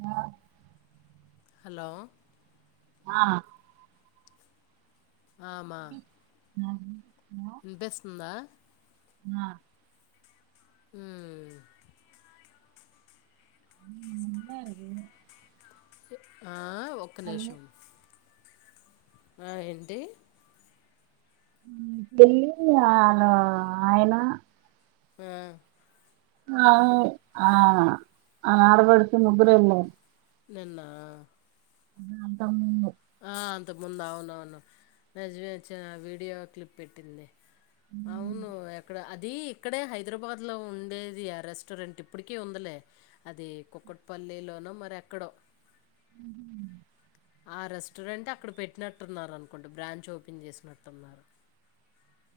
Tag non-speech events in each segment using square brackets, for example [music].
ఆ హలో ఆ ఆ మా ఆ ఉమ్ బెస్నేదా ఆ ఉమ్ ఉమ్ ఉండారు ఆ ఒక్క నిమిషం ఆ ఏంటి వెళ్ళి అను ఆయన ఉమ్ ఆ ఆ ఆరబడుకి ముగ్గురే నిన్న అ అంతా ముందు ఆ అంత ముందు అవున అవును నిజమచ్చిన వీడియో క్లిప్ పెట్టింది అవును ఎక్కడ అ ఇది ఇక్కడే హైదరాబాద్ లో ఉండేది ఆ రెస్టారెంట్ ఇప్పటిక ఉందలే అది కుక్కట్పల్ ిల్లీలోనో మరి ఎక్కడో [unintelligible] [inaudible] ఆ రెస్టారెంట్ అక్కడ పెట్టినట్టున్నారు అనుకుంటే బ్రాంచ్ ఓపెన్ చేసినట్టున్నారు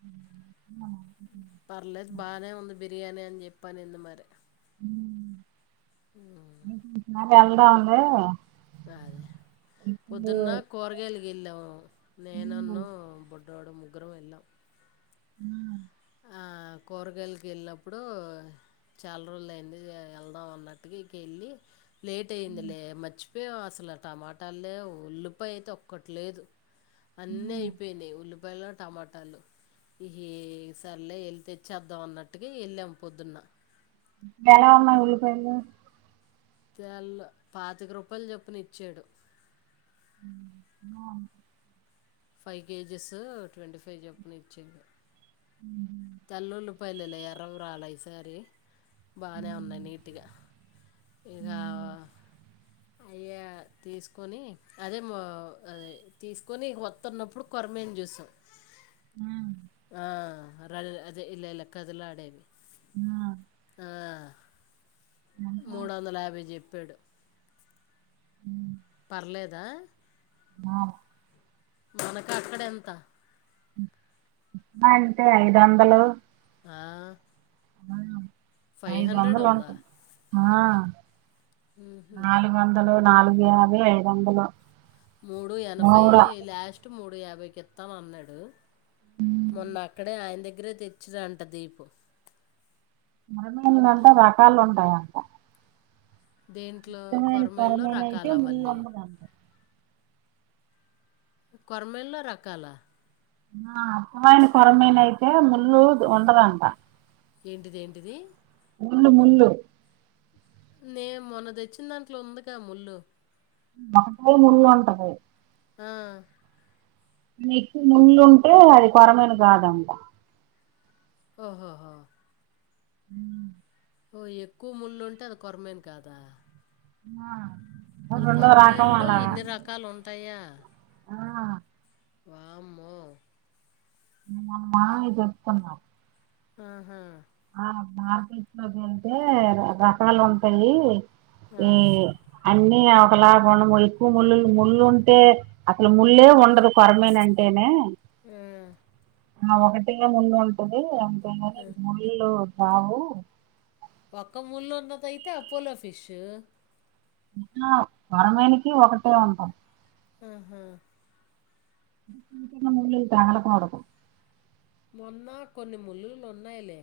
అ జెప్పన్ ఎ మర అళద ఉంది పొద్దున్న కూరగాయలకి వెళ్ళాము ఇప్పుడు నేనన్ను బు ముగ్గురూము ఎలాం ఉ కూరగాయలకి వెళ్ళినప్పుడు చాలా రోజులు అయడి వెళ్దాం అన్నట్టుకి ఇక వెళ్ళి లేట్ అయింది లే మర్చిపో అసలు టమాట లేవ్ ఉల్లిపాయ అయితే ఒక్కటి లేదు అన్నీ అయిపోయినాయి ఉల్లిపాయలు టమాటాలు ఈ సర్లే వెళ్ళి తెచ్చేద్దాం అన్నట్టుకి వెళ్ళాము పొద్దున్న ఎలా ఉన్నాయ్ ఉల్లిపాయలు తెలో పాతిక రూపాయలు చొప్పున ఇచ్చాడు ఆ ఫైవ్ కేజెస్ ట్వంటీ ఫైవ్ చప్పున ఇచ్చేది ఉ తల్లుళ్లు పల్లెల ఎరవు రాల ఈసారి బాగానే ఉన్నాయి నీట్గా ఇక అయ తీసుకొని అదేద తీసుకొని వత్త ఉన్నప్పుడు కరిమేను చ్యూసా ఆ ర అదే ఇలా ఇలా కదిలా ఆడేవి ఆ ఎంత మూడు వందల యాభై చెప్పాడు ఉ పర్లేదా ఆ మనక అక్కడ ఎంత అంటే ఐదు వందలు ఆ ఫైవ్ ఐదు హండ్రెడ్ వందలు ఉందా ఉంటది ఆ నాలుగు వందలు నాలుగు వభ ఐదు వందలు మూడు ఎనభై మూడ లాస్ట్ మూడు యాభైకి ఇస్తాం అన్నాడు హ్మ్ మొన్న అక్కడే ఆయన దగ్గరే తెచ్చిినంట దీపు మరమలు అబ్బా అంటే రకాలు ఉంటాయా దేంట్లో అచ్చమైన కొరమేల్లో కొరమీను అయితే రకాల ముళ్ళు మళ్ళీ ఉండదంట కొరమేల్లో రకాల ఆ అత్తమాయిన కొరమైన అయితే ముళ్ళు ఉండదంట ఏంటిది ఏంటిది ముళ్ళు ముళ్ళు నే మొన్న తెచ్చిన దాంట్లో ఉందిగా ముళ్ళు మట మున్నంటద ఆ నీకు ముళ్ళు ఉంటే, అది కొరమీను గాదంట. ఓ హో హో. ఉమ్. ఓ ఎక్కువ ముళ్ళు ఉంటే, అది కొరమీను కాదా. ఉమ్ ఆ. ఓ అసల్ రెండో రకం కొరమిన్లో, అలాగా ఇన్ని రకాల్ ఉంటాయా. ఆ వామ్మో. మా వి జెప్కున్నాం. ఆహా. ఆ మార్కట్ లోకి, ఎళ్తే రకాల్ ఉంటాయి. ఆ, ఏ అన్నీ, ఆ ఒకలాగా [unintelligible] ఎక్కువ ముళ్ళుల్ ముళ్ళులు ఉంటే, అసలు ముళ్ళే ఉండదు కొరమీను అంటేనే. ఉమ్. ఆ ఒకటేగా ముళ్ళు ఉంటది, అంతేగాని ముళ్ళు రావు. ఒక్క ముళ్ళు ఉన్నదైతే, అపోలో ఫిష్. ఆ కోరమీనుకి ఒకటే ఉంటాద్. ఉహు. చిన్న చిన్న ముళ్ళుంటాయి. [unintelligible] మొన్న కొన్ని ముళ్ళులు, ఉన్నాయిలే.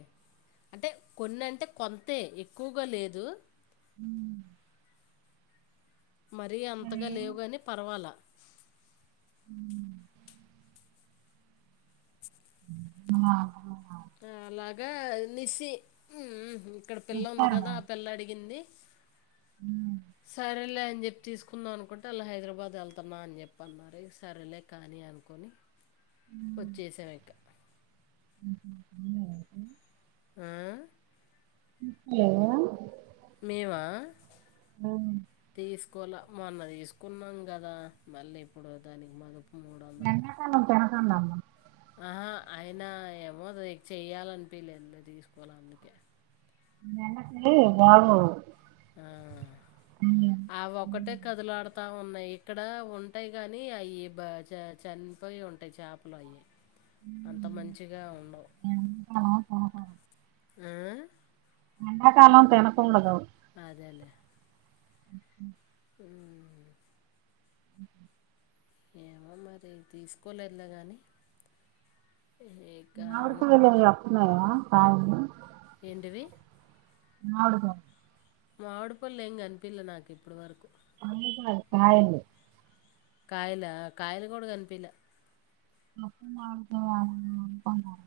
అంటే కొన్ని అంటే కొంతే, ఎక్కువగా లేదు. ఉమ్. మరీ మరి అంతగా లేవ్ గాని, పర్వాలా. ఉమ్మ్. ఆ. [inaudible] ఆ అలాగే నిస్సి, ఉమ్ ఇక్కడ పిల్ల ఉంది తెచ్చారు గదా, మరి ఆ పిల్ల అడిగింది. సర్లే అన్, అని జెప్ తీసుకుందాం అనుకుంటే, అళ్ళు హైదరాబాద్ ఎళ్తున్నా అని జేప్పి అన్నారు. ఇగ సరేలే కాని అనుకోని. ఓచ్చేసామ్ ఇక. ఆ. [inaudible] మేమా, ఉమ్. తీస్క్ కోలా, మొన్న దీసుకున్నాం గదా, మళ్ళీ ఎప్పుడో దానికి మ [unintelligible] ఎండాకాలం తినకండమ్మ. ఆహా, అయినా ఏమో లే చేయ్యాలనిపిలేదు ఇంగ తీసుకోలా, అందుకే. [unintelligible] బాగోద్. ఆ, ఆవోక్కటే కదులాడ్త్ తా ఉన్నాయి. ఇక్కడ ఉంటాయి గాని అయ్యి బా చా చా చనిపోయి ఉంటాయి, చేపలు అయ్యి. అంత మంచిగా ఉండవ్. ఎండాకాలం తినకూడదు ఉమ్ ఎండాకాలం తినా కుండదు. అదేలేే. ఉహు. ఉమ్. అ ఏమో మరి, తీసుకోలేద్లే గనీ. ఆ మామిడిపళ్ళు, అవి అస్తున్నాయి గదా కాయలు. డివి. మామిడిపళ్. మామిడి పళ్ళు ఏం గనిపియ్యలే, నాకు ఇప్పుడ్ వరకు. పళ్ళు కాదు, కాయలు. కాయలా, కాయల్ గుడా గన్పిలా. పచ్చి మామిడి పళ్ళు అమ్ముతున్నారు.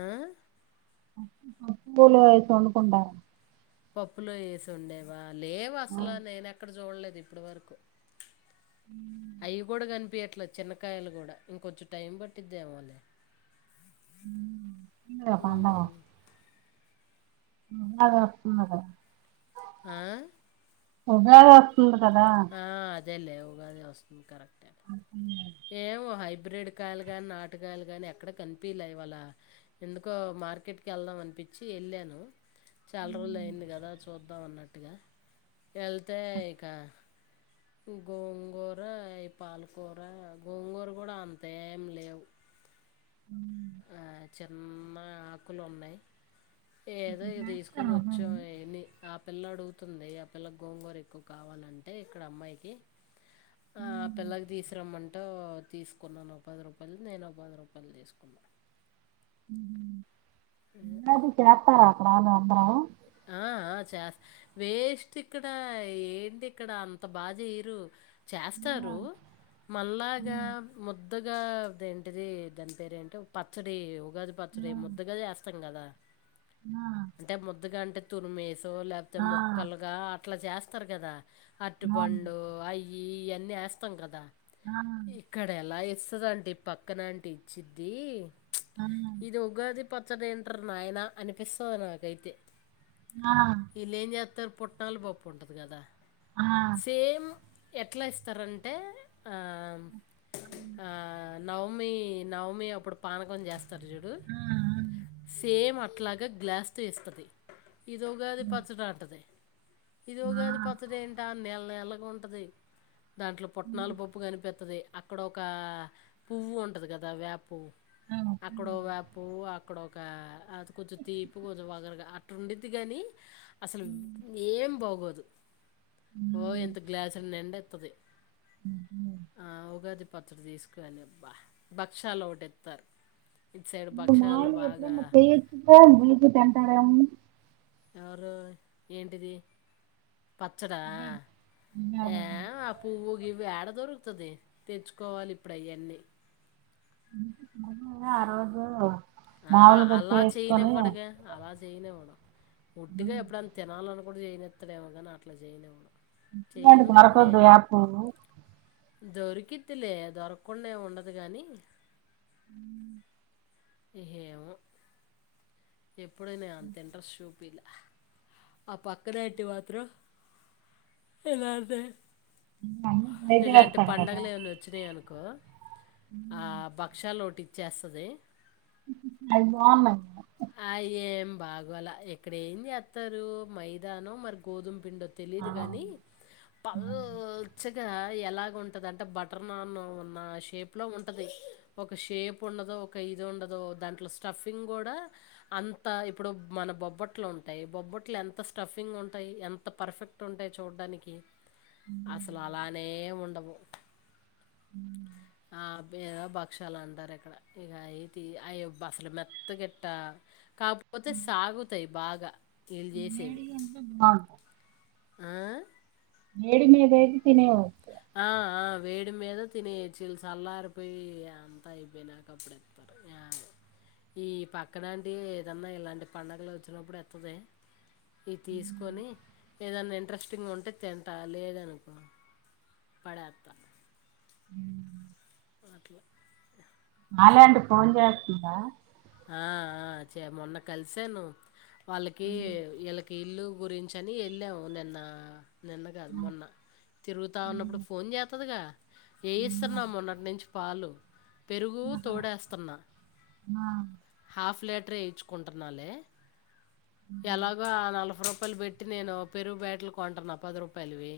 ఆ పప్పు పప్పులో వేసి వండుకుంటారు పప్పులో వేసి వండేవా లేవు అసలు నేను ఎక్కడ చూడలేదు ఇప్పటి వరకు అయి కూడా కని పీట్లో చిన్నకాయలు కూడా ఇంకొంచెం టైం పట్టిందేమోలే దా పండగ పండగ వస్తుందిగా ఆ ఉగాది వస్తుంది కదా ఆ, అదేలే ఉగాది వస్తుంది కరెక్టే అప్పుడు ఏమో హై బ్రిడ్ కాయలు గాని నాటుకాయలు గాని ఎక్కడ కనిపిలే ఇవాళ ఎందుకో మార్కెట్ కేళ్దాం అనిపిించ చ్చి ఎళ్ళాను చాలా రోజులు అయింది కదా చూద్దాం అన్నట్టుగా వెళ్తే ఇక గోంగూర ఈ పాలకూర గోంగూర కూడా అంత ఏం లేవు ఆ చిన్న ఆకులు ఉన్నాయి ఏదో ఇక తీసుకొని చేస్తారు వచ్చాం ఉగాది ఆయన్ని ఆ పిల్లాడు తుంది ఆ పిల్ల గోంగూర ఎక్కువ కావాలంటే ఇక్కడ అమ్మాయికి ఆ పిల్లకి తీసురమ్మంటూ తీసుకున్నాను ఒ పది రూపాయలుది నేను ఒక పది రూపాయలుది తీసుకున్నా పండగ చేతారా అక్కడ మీ [unintelligible] ఆ ఆ చేస్తా వేస్ట్ ఇక్కడ ఏంటి ఇక్కడ అంత బాగా చేయరు ఆ చేస్తారు మల్లాగా ఉమ్, ముద్ ద్దగా ఏంటిది దాని పేరేంటి పచ్చడి ఉగాది పచ్చడి ఆ, ముద్దగా చేస్తాం కదా అంటే ముద్దుగా అంటే తురిమేసో లేకపోతే ఆ, ఆ, ముక్కలుగా అట్లా చేస్తారు కదా అవును అటిపండు అయి ఇవన్నీ వేస్తాం కదా ఆ ఇక్కడ ఎలా ఇస్తుదంటడి పక్కన అంటి ఇచ్చిద్ది ఆ ఇది ఉగాది పచ్చడి ఏంట్ర నాయన అనిపిస్తది నాకైతే ఇళ్ళు ఏం చేస్తారు పుట్టనలు పప్పు ఉంటది కదా ఆ ఆ సేమ్ ఎట్లా ఇస్తారంటే ఆ ఆ ఆ నవమి నవమి అప్పుడు పానకం చేస్ స్తారు చూడు ఆ సేమ్ అట్లాగా గ్లాస్ తో ఇస్తది ఇది ఉగాది ఉమ్, పచ్చడి అంటది ఇది ఆ ఉగాది పచ్చడి ఏంట నీళ్ల నీళ్లగా ఉంటది దాంట్లో పుట్నాల ఉమ్, పప్పు కనిపిత్తది అక్కడ ఒక పువ్వు ఉంటది కదా వేప పువ్వు ఆ, అక్కడా ఉమ్, ఒక పువ్వు ఆ అక్కడ ఒక అది కొంచెం తీపు కొంచెం వగరగా అట్ ఉండిది గాని అసలు ఉమ్, ఏం బాగోదు ఓ ఉమ్, ఇంత గ్లాసుడు నిండ ఇత్తది ఉమ్ హ్మ్ పచ్చడి తీసుకో అని బా భక్షాలు ఒకటిెతారు ఇటు సైడ్ నువ్వు భక్షాలు బాగా [unintelligible] చేయొచ్చుగా స్వీట్ తింటారని ఎవరు ఏంటిది పచ్చడా ఇదే, ఇదే ఏ అదే. ఆ పూవు గీవు ఎడ దొరుకుతాది తెచ్చుకోవాలి ఇప్పుడు అవన్నీ [inaudible] అరోజు ఆ అలా చేయనివ్వడుగా అలా చేయనివ్వడు ఉట్టిగా ఎప్పుడైనా తినాలనుకో నపుడు చేయనిత్తడేమో కానీ అట్లా చేయనివ్వడు ఇలాంటివి చెయ్యను దొరకొద్దూ యాపు దొరికితిలే దొరకుండా ఏం ఉండదు గానీ హు ఏహేవో ఎప్పుడైనా అంత ఇంట్రెస్ట్ శుపియలే ఆ పక్కన ఆంటీ మాత్రం ఎలారదే హు అన్ హైది హెచ్ కాడ కదా కో ఆ భక్షాలు ఒటి ఇచ్చేసది అవి బావున్నాయ్ గదా అయ్ ఏం బాగోలా ఇక్కడ ఏం ఏతారు మైదానో మరి గోధుమ్ పిండో ఆ తెలీదు గాని పాల్ చ్చే గా ఎలాగుంటదనే బటర్ నాన్ ఉన్న షేప్ లో ఉంటది. ఒక షేప్ ఉండదు ఒక ఇది ఉండదు. దాంట్లో స్టఫింగ్ గూడా అంత ఇప్పుడు మన బొబ్బట్లు ఉంటాయ్, బొబ్బట్లు ఎంత స్టఫింగ్ ఉంటాయి. ఎంత పర్ఫెక్ట్ టుట్ ఉంటాయి చూడ్డానికి అసలు అలానే ఉండవు. హుహ్ ఆ బేదో భక్షాలు అంటారు ఇక్కడ ఇగా అయితి అవి అసలు మెత్త గిట్టా కాపోతే సాగుతాయి బాగా ఇల్ జేసేవి. బాగుంటాయి ఆ వేడి మీదైతే తినేవ్ ఆ ఆ వేడి మీద తిన్నాయొచ్చు. ఇల్ సల్లారిపోయి అంతా అయిపోయినాక అప్పుడు ఇత్తర్ యాయ్ ఈ పక్కన ఆంటీ ఏదన్నా ఇలాంటి పడుగలు వచ్చినప్పుడు ఇత్తంది ఇది తీసుకొని ఏదన్నా ఇంట్రెస్టింగ్ ఉంటే తింటా లేదనుకో పడేతా హుహ్ ఓట్లా మల్ ఏంటి పోన్ జేసుందా. ఆ ఆ చే మొన్న కలిసాను వాళ్ళకి ఇళ్ళకి ఇల్లు గురించి అని ఏళ్ళావు నిన్న నిన్న కాదు మొన్న తిరుగుతా మీ ఉన్నప్పుడు ఫోన్ చేతదిగా ఏయిస్తున్నా మొన్నటి నుంచి పాలు పెరుగు తోడేస్తున్నా హాఫ్ లీటర్ ఏయించుకుంటున్నాలే ఎలాగో ఆ నాఫై రూపాయలు పెట్టి నేను పెరుగు ప్యాకెటులు కొంటాన్నా పది రూపాయలువి.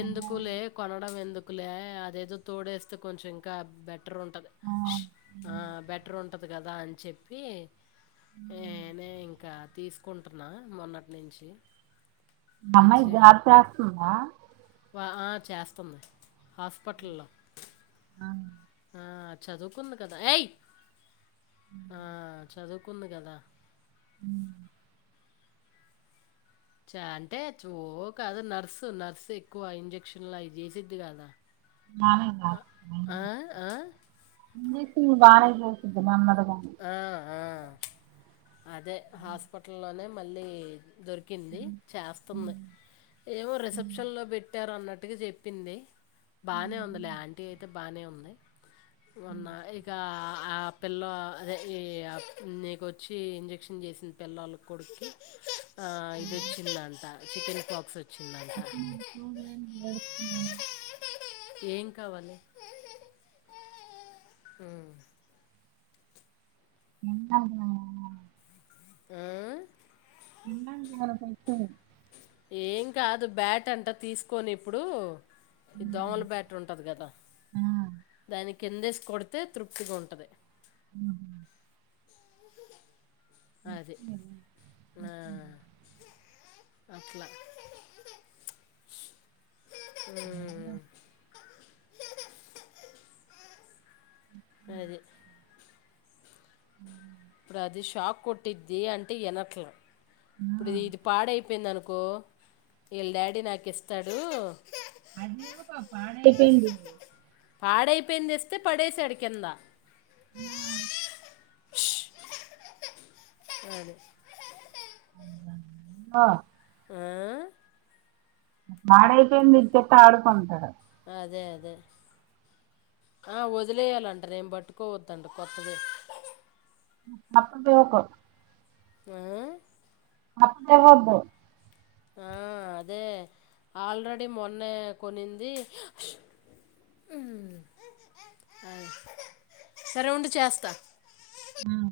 ఎందుకులే కొనడం ఎందుకులే అదేదో తోడేస్తే కొంచెం ఇంకా బెట్ట ట్రూంటది. ఆ బెటర్ ఉంటది కదా అని చెప్పి ఏనే ఇంకా తీసుకుంటున్నా మొన్నటి నుంచి మమై తెచ్చి గర్చ్ చేస్తుందా వా ఆ చేస్తుంది హాస్పిటల్లో ఆ చదువుకుంది కదా ఏయ్. ఆ చదువుకుంది కదా ఉహ్ చ అంటే జోక్ అద్ నర్సు నర్సు ఎక్కువ ఇంజక్షన్లు అయి జేసిద్ది గదా ఆ? ఏం జేసుండు బానే జూసింది మన్మడు ఆ ఆ అదే హాస్పిటల్లోనే మళ్ళీ దొరికింది నెమ్మదిగానే చాస్తుంది. ఏమో రిసెప్షన్ లో బేట్టారు అన్నట్టు ఇగా జేప్పింది బానే ఉంది లే, ఆంటీ అయితే బానే ఉంది. ఉన్నా ఇకా ఆ పిల్లో అదే ఈ నీకొచ్చి ఇంజక్షన్ చేసింది. పిల్లళ కొడుక్కి ఆ ఇదోచ్చిందంట చికెన్ ఫాక్స్ వో హుహూ రే ఏడుస్తుందే ఏం కావాలి హు [unintelligible] న్నదా ఆ దిన్నం జేయాల వైపై ఏం కాదు బ్యాట్ అంటా తీసుకొని ఇప్పుడు ఈ దోమలు బ్యాట్ ఉంటది కదా దాని కిందేసి కొడితే తృప్తిగా ఉంటది మ్మ్ హు అది ఆ అట్ల ప్చ్ ష్ హుమ్ అది మ్మ్ హ్మ్ ప్రది షాక్ కొట్టిద్ది అంటే వినట్ల ఇప్పుడు ఇది పాడైపోయింది అనుకో వీళ్ళ డాడీ నాకు ఇస్తడు అదే రూపా పాడైపోయింది పాడైపోయింది తెస్తే పడేసాడు కిందా ఆ సరే మ్మ్ ఆ ఆ? పాడైపోయింది ఇచ్చేత్తే ఆడుకుంటడు అదే అదే ఆ వదిలేయాలంట నేను పట్టుకోవద్దంట కొత్తది అప్పు బోకు ఆ అప్పు దేవద్దు ఆ అదే ఆల్రెడీ మొన్నే కొన్నింది హ్మ్ సరే ఉండు చేస్తా హ్మ్